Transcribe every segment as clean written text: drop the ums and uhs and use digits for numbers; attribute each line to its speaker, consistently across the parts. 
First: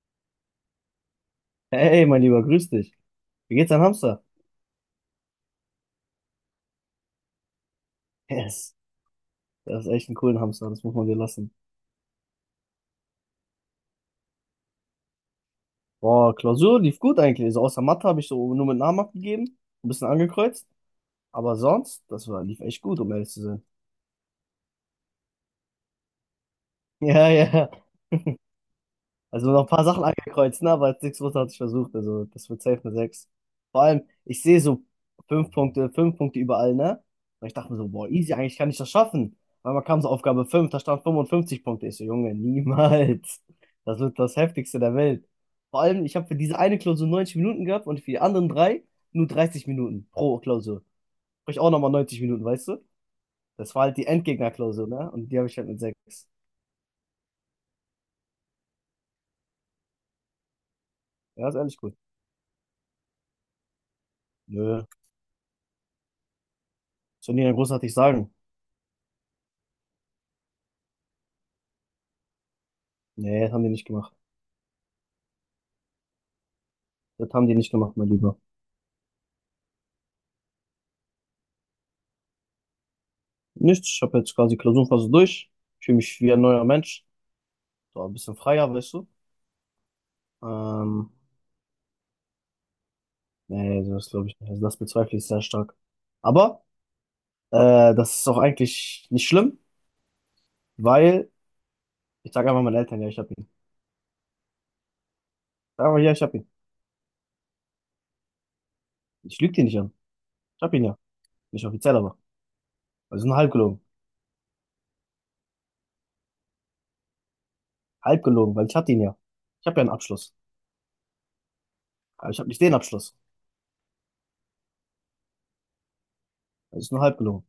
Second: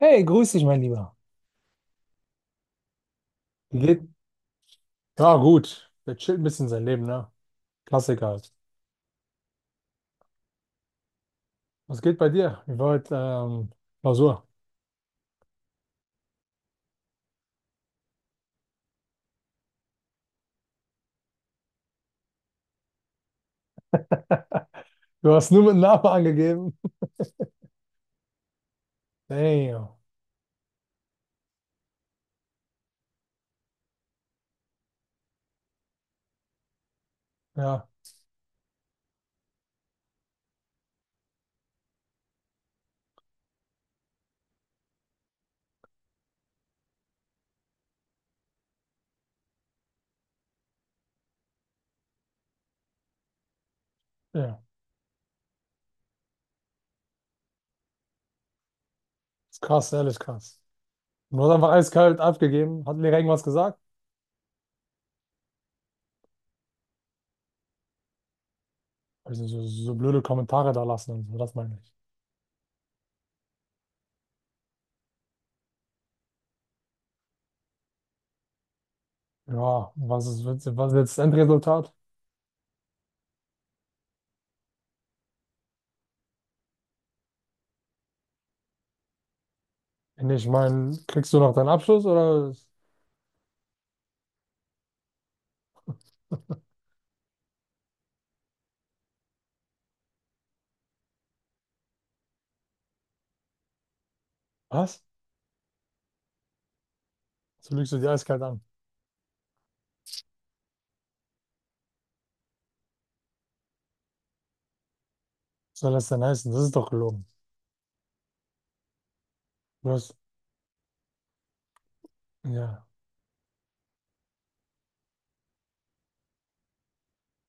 Speaker 1: Hey, grüß dich, mein Lieber.
Speaker 2: Hey, mein Lieber, grüß dich. Wie geht's
Speaker 1: Wie
Speaker 2: dein
Speaker 1: geht?
Speaker 2: Hamster?
Speaker 1: Ja, gut. Der chillt ein bisschen sein Leben, ne? Klassiker halt.
Speaker 2: Yes. Das ist echt ein cooler Hamster, das muss man dir lassen.
Speaker 1: Was geht bei dir? Wie war heute Klausur?
Speaker 2: Boah, Klausur lief gut eigentlich. Also außer Mathe habe ich so nur mit Namen abgegeben, ein bisschen angekreuzt. Aber sonst, lief echt gut, um ehrlich zu sein.
Speaker 1: Du hast nur mit Namen angegeben.
Speaker 2: Ja, ja. Also noch ein paar
Speaker 1: Damn.
Speaker 2: Sachen angekreuzt, ne? Aber jetzt hatte ich versucht. Also das wird safe eine 6. Vor allem, ich sehe so fünf Punkte überall, ne? Und ich dachte mir
Speaker 1: Ja,
Speaker 2: so, boah, easy, eigentlich kann ich das schaffen. Weil man kam so Aufgabe 5, da stand 55 Punkte. Ich so, Junge, niemals. Das wird das Heftigste der Welt. Vor allem, ich habe für diese eine Klausur 90 Minuten gehabt und für die anderen drei nur 30 Minuten pro Klausur. Sprich, auch nochmal 90 Minuten, weißt du? Das war halt die
Speaker 1: ja.
Speaker 2: Endgegnerklausur, ne? Und die habe ich halt mit 6.
Speaker 1: Ist krass, ehrlich krass. Du
Speaker 2: Ja,
Speaker 1: hast
Speaker 2: ist
Speaker 1: einfach
Speaker 2: ehrlich gut.
Speaker 1: eiskalt abgegeben. Hat Lehrer irgendwas gesagt?
Speaker 2: Nö, soll ich nicht großartig sagen.
Speaker 1: Also so, so blöde Kommentare da lassen und so, das meine ich.
Speaker 2: Nee, das haben die nicht gemacht. Das haben die nicht gemacht, mein Lieber.
Speaker 1: Ja, was ist jetzt das Endresultat?
Speaker 2: Nichts, ich habe jetzt quasi Klausurenphase durch. Ich fühle mich wie ein neuer Mensch. So ein bisschen freier, weißt du.
Speaker 1: Ich meine,
Speaker 2: Ähm,
Speaker 1: kriegst du noch deinen Abschluss oder
Speaker 2: Nee, das glaube ich nicht. Also das bezweifle ich sehr stark. Aber das ist auch eigentlich nicht schlimm, weil ich sage einfach meinen Eltern, ja, ich hab ihn.
Speaker 1: was?
Speaker 2: Sag einfach, ja, ich hab ihn.
Speaker 1: So lügst du die eiskalt an.
Speaker 2: Ich lüge dir nicht an. Ich hab ihn ja. Nicht offiziell, aber. Also nur halb gelogen.
Speaker 1: Was soll das denn heißen? Das ist doch gelogen.
Speaker 2: Halb gelogen, weil ich hatte ihn ja. Ich habe ja
Speaker 1: Du
Speaker 2: einen
Speaker 1: hast,
Speaker 2: Abschluss. Aber ich habe nicht den
Speaker 1: ja.
Speaker 2: Abschluss. Das ist nur halb gelogen.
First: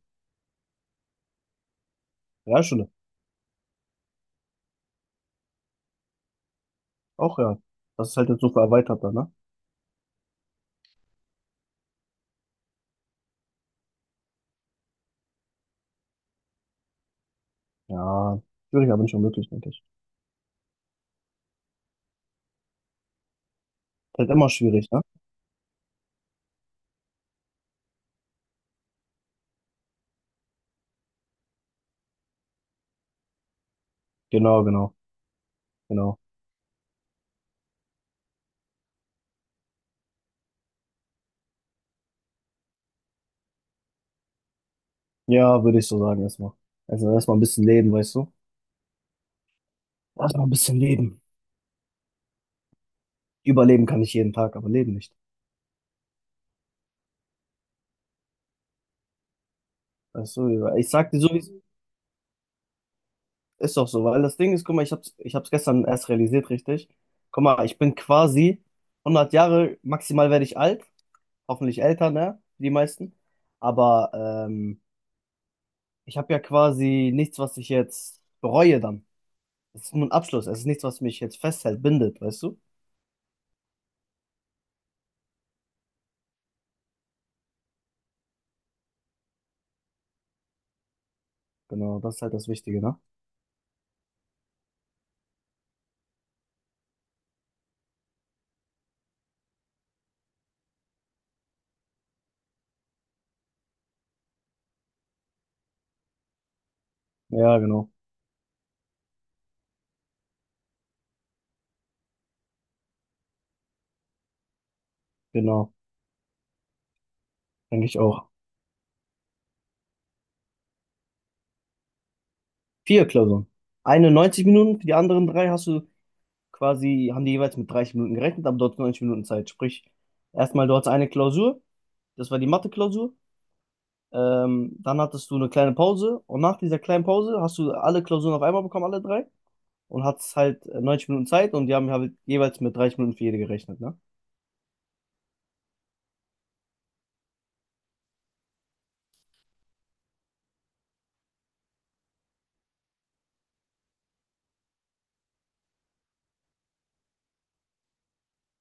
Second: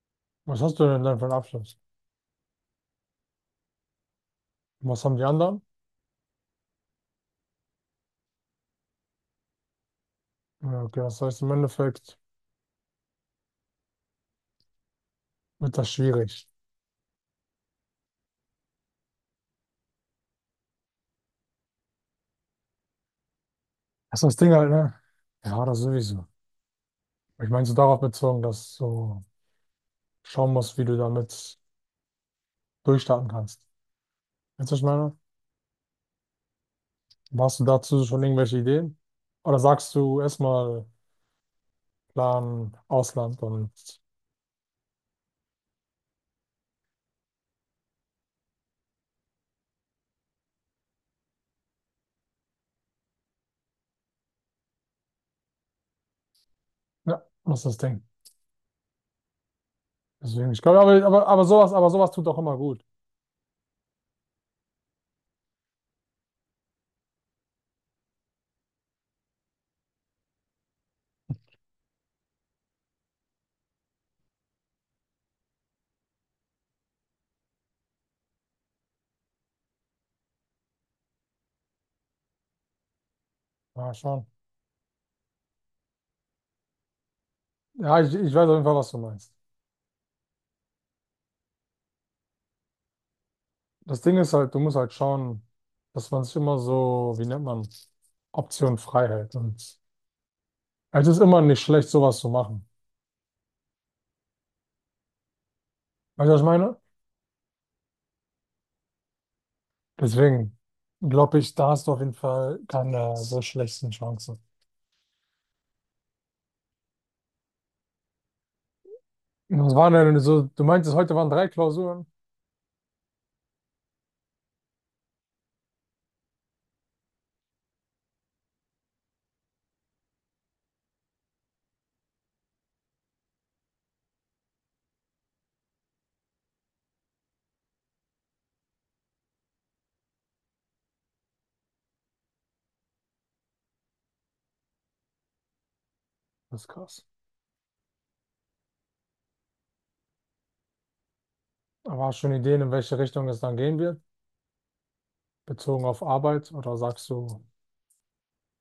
Speaker 1: Was hast du denn dann für einen Abschluss?
Speaker 2: Realschule.
Speaker 1: Was haben die anderen?
Speaker 2: Auch ja. Das ist halt jetzt so erweitert, ne?
Speaker 1: Ja, okay, das heißt, im Endeffekt wird das schwierig.
Speaker 2: Ja, schwierig, aber nicht unmöglich, denke ich. Ist
Speaker 1: Das ist
Speaker 2: halt
Speaker 1: das
Speaker 2: immer
Speaker 1: Ding halt,
Speaker 2: schwierig,
Speaker 1: ne?
Speaker 2: ne?
Speaker 1: Ja, das sowieso. Ich meine, so darauf bezogen, dass du schauen musst, wie du damit durchstarten kannst.
Speaker 2: Genau,
Speaker 1: Weißt du, was ich
Speaker 2: genau,
Speaker 1: meine?
Speaker 2: genau.
Speaker 1: Hast du dazu schon irgendwelche Ideen? Oder sagst du erstmal Plan Ausland und
Speaker 2: Ja, würde ich so sagen erstmal. Also erstmal ein bisschen leben, weißt du? Erstmal ein bisschen leben. Überleben kann ich jeden Tag, aber leben nicht.
Speaker 1: ja, was ist das Ding?
Speaker 2: Weißt
Speaker 1: Deswegen, ich
Speaker 2: du,
Speaker 1: glaube,
Speaker 2: ich
Speaker 1: aber,
Speaker 2: sag dir
Speaker 1: aber,
Speaker 2: so, wie
Speaker 1: aber
Speaker 2: es
Speaker 1: sowas, aber sowas tut doch immer gut.
Speaker 2: ist, doch so, weil das Ding ist, guck mal, ich hab's gestern erst realisiert, richtig? Guck mal, ich bin quasi 100 Jahre, maximal werde ich alt, hoffentlich älter, ne? Die meisten. Aber ähm, ich habe ja quasi nichts, was ich jetzt bereue dann. Es ist nur ein Abschluss. Es ist nichts, was mich jetzt festhält, bindet, weißt du?
Speaker 1: Ja, schon. Ja, ich weiß auf jeden Fall, was du meinst.
Speaker 2: Genau, das ist halt das Wichtige, ne?
Speaker 1: Das Ding ist halt, du musst halt schauen, dass man sich immer so, wie nennt man, Option frei hält. Und es ist immer nicht schlecht, sowas zu machen. Weißt du, was ich meine?
Speaker 2: Ja, genau.
Speaker 1: Deswegen glaube ich, da hast du auf jeden Fall keine so schlechten Chancen.
Speaker 2: Genau. Denke ich auch.
Speaker 1: Und was waren denn so, du meintest, heute waren 3 Klausuren.
Speaker 2: Vier Klausuren. Eine 90 Minuten, für die anderen drei hast du quasi, haben die jeweils mit 30 Minuten gerechnet, aber du hattest 90 Minuten Zeit. Sprich, erstmal du hattest eine Klausur, das war die Mathe-Klausur. Dann hattest du eine kleine Pause und nach dieser kleinen Pause hast du alle Klausuren auf einmal bekommen, alle drei, und hattest halt 90 Minuten Zeit und die haben halt jeweils mit 30 Minuten für jede gerechnet, ne?
Speaker 1: Das ist krass. Aber hast du schon Ideen, in welche Richtung es dann gehen wird, bezogen auf Arbeit? Oder sagst du,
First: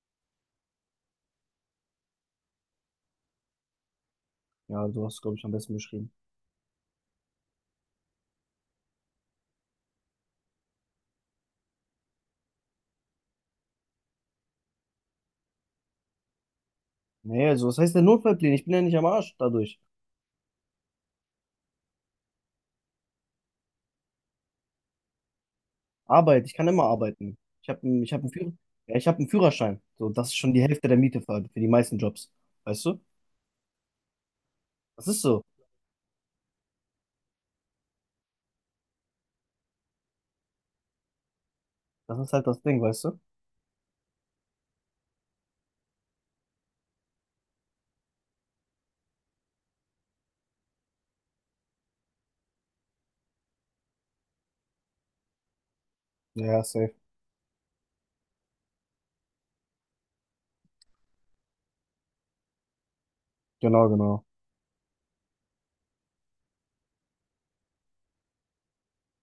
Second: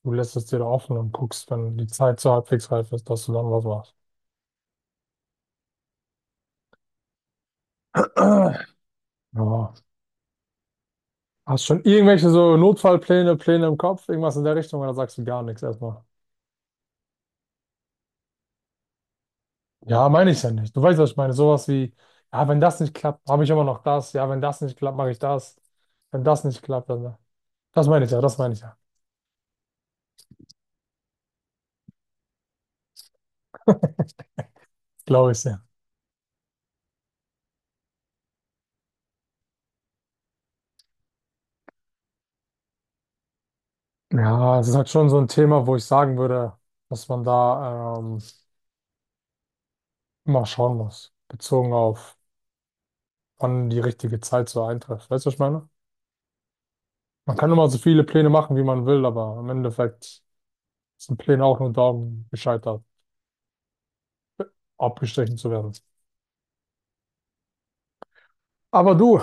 Speaker 1: du lässt es dir da offen und guckst, wenn die Zeit so halbwegs reif ist, dass du dann was machst?
Speaker 2: Ja, du hast, du, glaube ich, am besten beschrieben.
Speaker 1: Ja. Hast schon irgendwelche so Notfallpläne, Pläne im Kopf, irgendwas in der Richtung oder sagst du gar nichts erstmal?
Speaker 2: Nee, also was heißt der Notfallplan? Ich bin ja nicht am Arsch dadurch.
Speaker 1: Ja, meine ich ja nicht. Du weißt, was ich meine. Sowas wie, ja, wenn das nicht klappt, habe ich immer noch das. Ja, wenn das nicht klappt, mache ich das. Wenn das
Speaker 2: Arbeit, ich
Speaker 1: nicht
Speaker 2: kann immer
Speaker 1: klappt, dann.
Speaker 2: arbeiten.
Speaker 1: Das meine ich
Speaker 2: Ich
Speaker 1: ja,
Speaker 2: habe einen
Speaker 1: das
Speaker 2: Führ
Speaker 1: meine ich ja.
Speaker 2: ja, ich habe einen Führerschein. So, das ist schon die Hälfte der Miete für die meisten Jobs. Weißt du? Das ist
Speaker 1: Glaube ich
Speaker 2: so.
Speaker 1: ja.
Speaker 2: Das ist halt das Ding, weißt du?
Speaker 1: Ja, es ist halt schon so ein Thema, wo ich sagen würde, dass man da immer schauen muss, bezogen auf, wann die richtige Zeit so eintrifft. Weißt du, was ich meine?
Speaker 2: Ja, ja, safe.
Speaker 1: Man kann immer so viele Pläne machen, wie man will, aber im Endeffekt sind Pläne auch nur darum gescheitert.
Speaker 2: Genau, genau.
Speaker 1: Abgestrichen zu werden. Aber du,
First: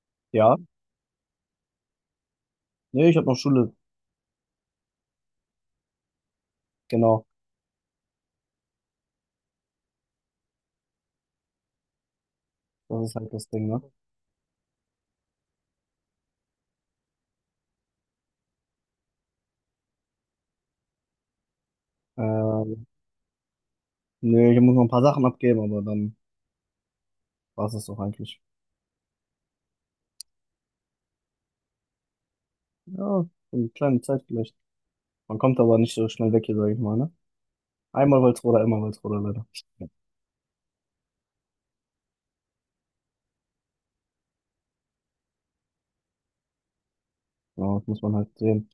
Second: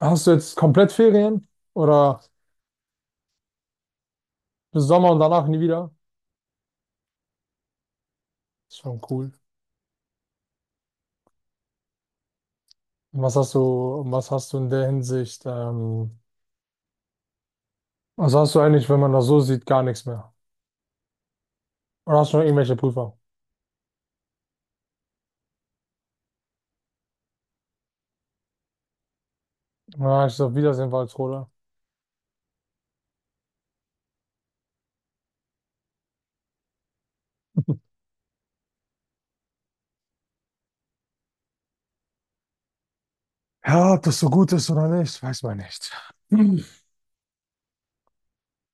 Speaker 1: hast du jetzt
Speaker 2: Ja.
Speaker 1: komplett Ferien oder
Speaker 2: Nee, ich habe noch Schule.
Speaker 1: bis Sommer und danach nie wieder?
Speaker 2: Genau.
Speaker 1: Ist schon cool.
Speaker 2: Das ist
Speaker 1: Und
Speaker 2: halt
Speaker 1: was
Speaker 2: das
Speaker 1: hast
Speaker 2: Ding, ne?
Speaker 1: du, was hast du in der Hinsicht? Was hast du eigentlich, wenn man das so sieht, gar nichts mehr? Oder hast du noch irgendwelche
Speaker 2: Ähm,
Speaker 1: Prüfer?
Speaker 2: Nee, ich muss noch ein paar Sachen abgeben, aber dann war es das doch eigentlich.
Speaker 1: Na, ich sag Wiedersehen, Walsrode.
Speaker 2: Ja, so eine kleine Zeit vielleicht. Man kommt aber nicht so schnell weg hier, sage ich mal, ne? Einmal Walsrode, immer Walsrode, leider. Ja,
Speaker 1: Ja, ob das so gut ist oder nicht, weiß man nicht. Hm.
Speaker 2: genau, das muss man halt sehen.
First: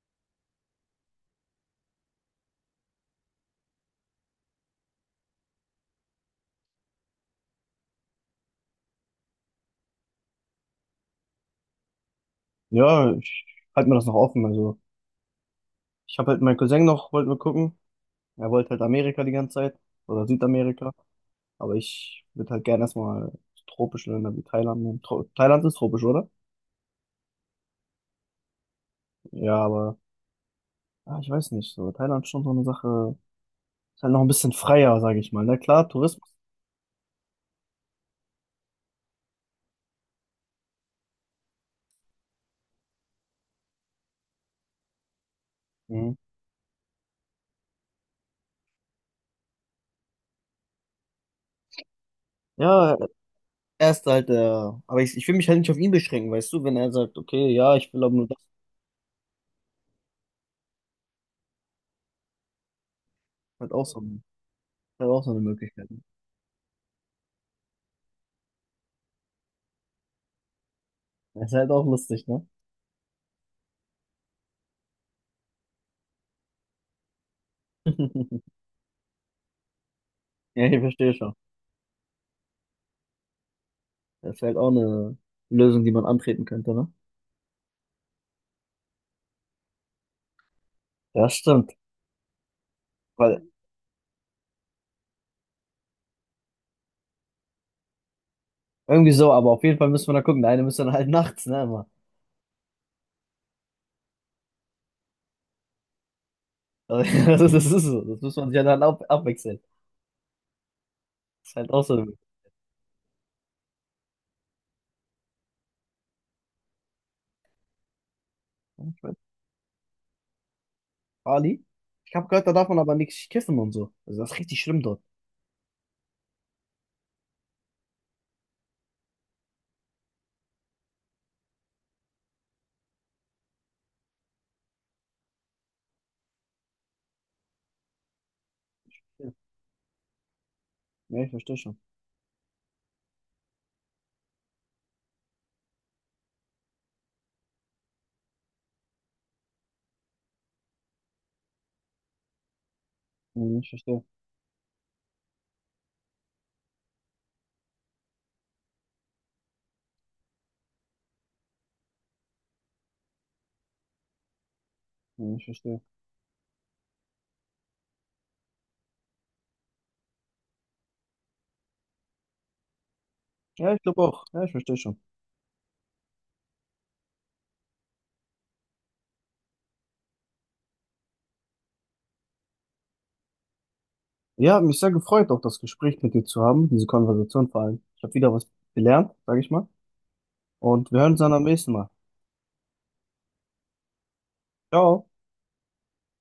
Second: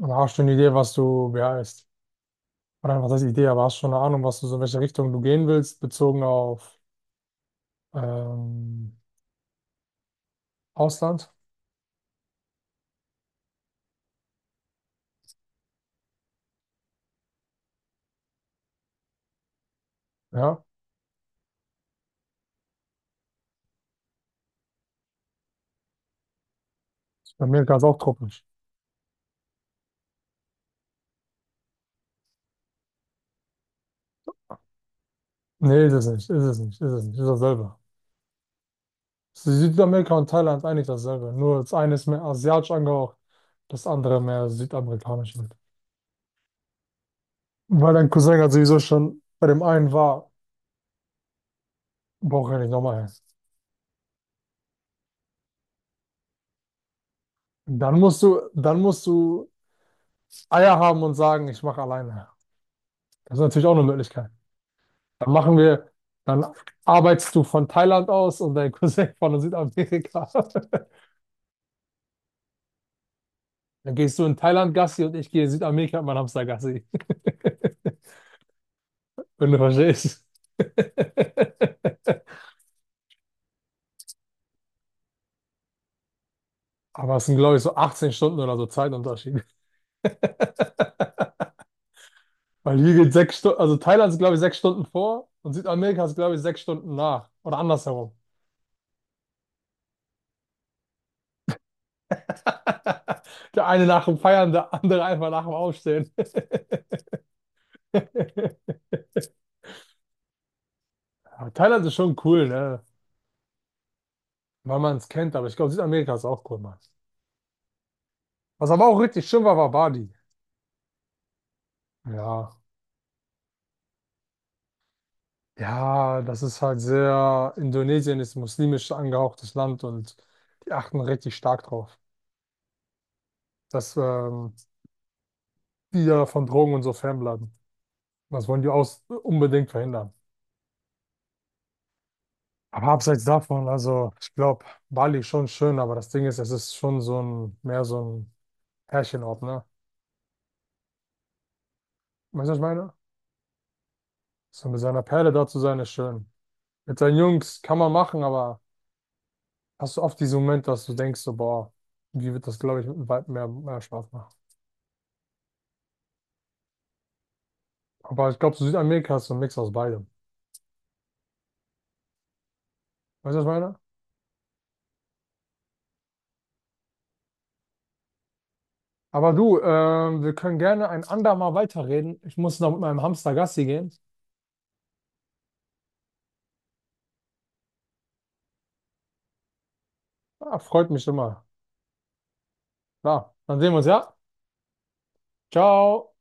Speaker 1: Aber hast du eine Idee, was du beeilst? Oder was heißt Idee, aber hast du schon eine Ahnung, was du so in welche Richtung du gehen willst, bezogen auf ähm, Ausland?
Speaker 2: Ja, ich halte mir das noch offen. Also, ich habe halt meinen Cousin noch, wollten wir gucken. Er wollte halt Amerika die ganze Zeit oder
Speaker 1: Ja,
Speaker 2: Südamerika. Aber ich würde halt gerne erstmal tropische Länder wie Thailand nehmen. Tro Thailand ist tropisch, oder?
Speaker 1: bei mir ganz auch Truppen.
Speaker 2: Ja, aber ah, ich weiß nicht. So, Thailand ist schon so eine Sache. Ist halt noch ein bisschen freier, sage ich mal. Na
Speaker 1: Nee,
Speaker 2: klar,
Speaker 1: ist es nicht,
Speaker 2: Tourismus.
Speaker 1: ist es nicht, ist es nicht, ist dasselbe. Südamerika und Thailand ist eigentlich dasselbe, nur das eine ist mehr asiatisch angehaucht, das andere mehr südamerikanisch wird.
Speaker 2: Mhm.
Speaker 1: Weil dein Cousin halt sowieso schon bei dem einen war, braucht er nicht
Speaker 2: Ja,
Speaker 1: nochmal hin.
Speaker 2: er ist halt der. Aber ich will mich halt nicht auf ihn beschränken, weißt du, wenn er sagt, okay, ja, ich
Speaker 1: Dann
Speaker 2: will aber
Speaker 1: musst
Speaker 2: nur das,
Speaker 1: du, dann musst du Eier haben und sagen, ich mache alleine. Das ist
Speaker 2: ist
Speaker 1: natürlich auch
Speaker 2: halt
Speaker 1: eine
Speaker 2: auch so,
Speaker 1: Möglichkeit.
Speaker 2: ist halt auch so
Speaker 1: Dann
Speaker 2: eine
Speaker 1: machen
Speaker 2: Möglichkeit.
Speaker 1: wir, dann arbeitest du von Thailand aus und dein Cousin von Südamerika.
Speaker 2: Das ist halt auch lustig, ne?
Speaker 1: Dann gehst du in Thailand Gassi und ich gehe in Südamerika mit meinem Hamster Gassi. Wenn du verstehst.
Speaker 2: Ja, ich verstehe schon. Das ist halt auch eine Lösung, die man antreten könnte, ne?
Speaker 1: Aber es sind, glaube ich, so 18 Stunden oder so Zeitunterschied.
Speaker 2: Ja, stimmt.
Speaker 1: Weil hier geht sechs
Speaker 2: Weil
Speaker 1: Stunden, also Thailand ist, glaube ich, 6 Stunden vor und Südamerika ist, glaube ich, 6 Stunden nach. Oder andersherum.
Speaker 2: irgendwie so, aber auf jeden Fall müssen wir da gucken. Der eine müsste dann halt nachts, ne, immer.
Speaker 1: Der eine nach dem Feiern, der andere einfach nach dem Aufstehen.
Speaker 2: Also, das ist, das ist so. Das muss man sich dann ab abwechseln. Das
Speaker 1: Aber
Speaker 2: ist halt auch
Speaker 1: Thailand ist
Speaker 2: so.
Speaker 1: schon cool, ne? Weil man es kennt, aber ich glaube, Südamerika ist auch cool, Mann. Was aber auch
Speaker 2: Ich weiß,
Speaker 1: richtig schön war, war Bali.
Speaker 2: Bali? Ich habe gehört,
Speaker 1: Ja.
Speaker 2: da darf man aber nichts kiffen und so. Also das ist richtig schlimm dort.
Speaker 1: Ja, das ist halt sehr, Indonesien ist muslimisch angehauchtes Land und die achten richtig stark drauf. Das, die ja von Drogen und so fernbleiben. Das wollen die aus
Speaker 2: Ja,
Speaker 1: unbedingt verhindern.
Speaker 2: ja, ich verstehe schon.
Speaker 1: Aber abseits davon, also ich glaube, Bali ist schon schön, aber das Ding ist, es ist schon so ein, mehr so ein Pärchenort, ne? Weißt du, was ich meine?
Speaker 2: Hm, ich verstehe.
Speaker 1: So mit seiner Perle da zu sein, ist schön. Mit seinen Jungs kann man machen, aber hast du oft diesen Moment, dass du denkst, so, boah, wie wird das, glaube ich, mit dem Weib mehr Spaß machen?
Speaker 2: Hm, ich verstehe.
Speaker 1: Aber ich glaube, so Südamerika ist so ein Mix aus beidem. Weißt du, was ich
Speaker 2: Ja,
Speaker 1: meine?
Speaker 2: ich glaube auch. Ja, ich verstehe schon.
Speaker 1: Aber du, wir können gerne ein andermal weiterreden. Ich muss noch mit meinem Hamster Gassi gehen.
Speaker 2: Ja, hat mich sehr gefreut, auch das Gespräch mit dir zu haben, diese Konversation vor allem. Ich habe wieder was gelernt, sage ich mal.
Speaker 1: Ah, freut
Speaker 2: Und wir
Speaker 1: mich
Speaker 2: hören uns dann am
Speaker 1: immer.
Speaker 2: nächsten Mal.
Speaker 1: Klar, dann sehen wir uns, ja?
Speaker 2: Ciao.
Speaker 1: Ciao.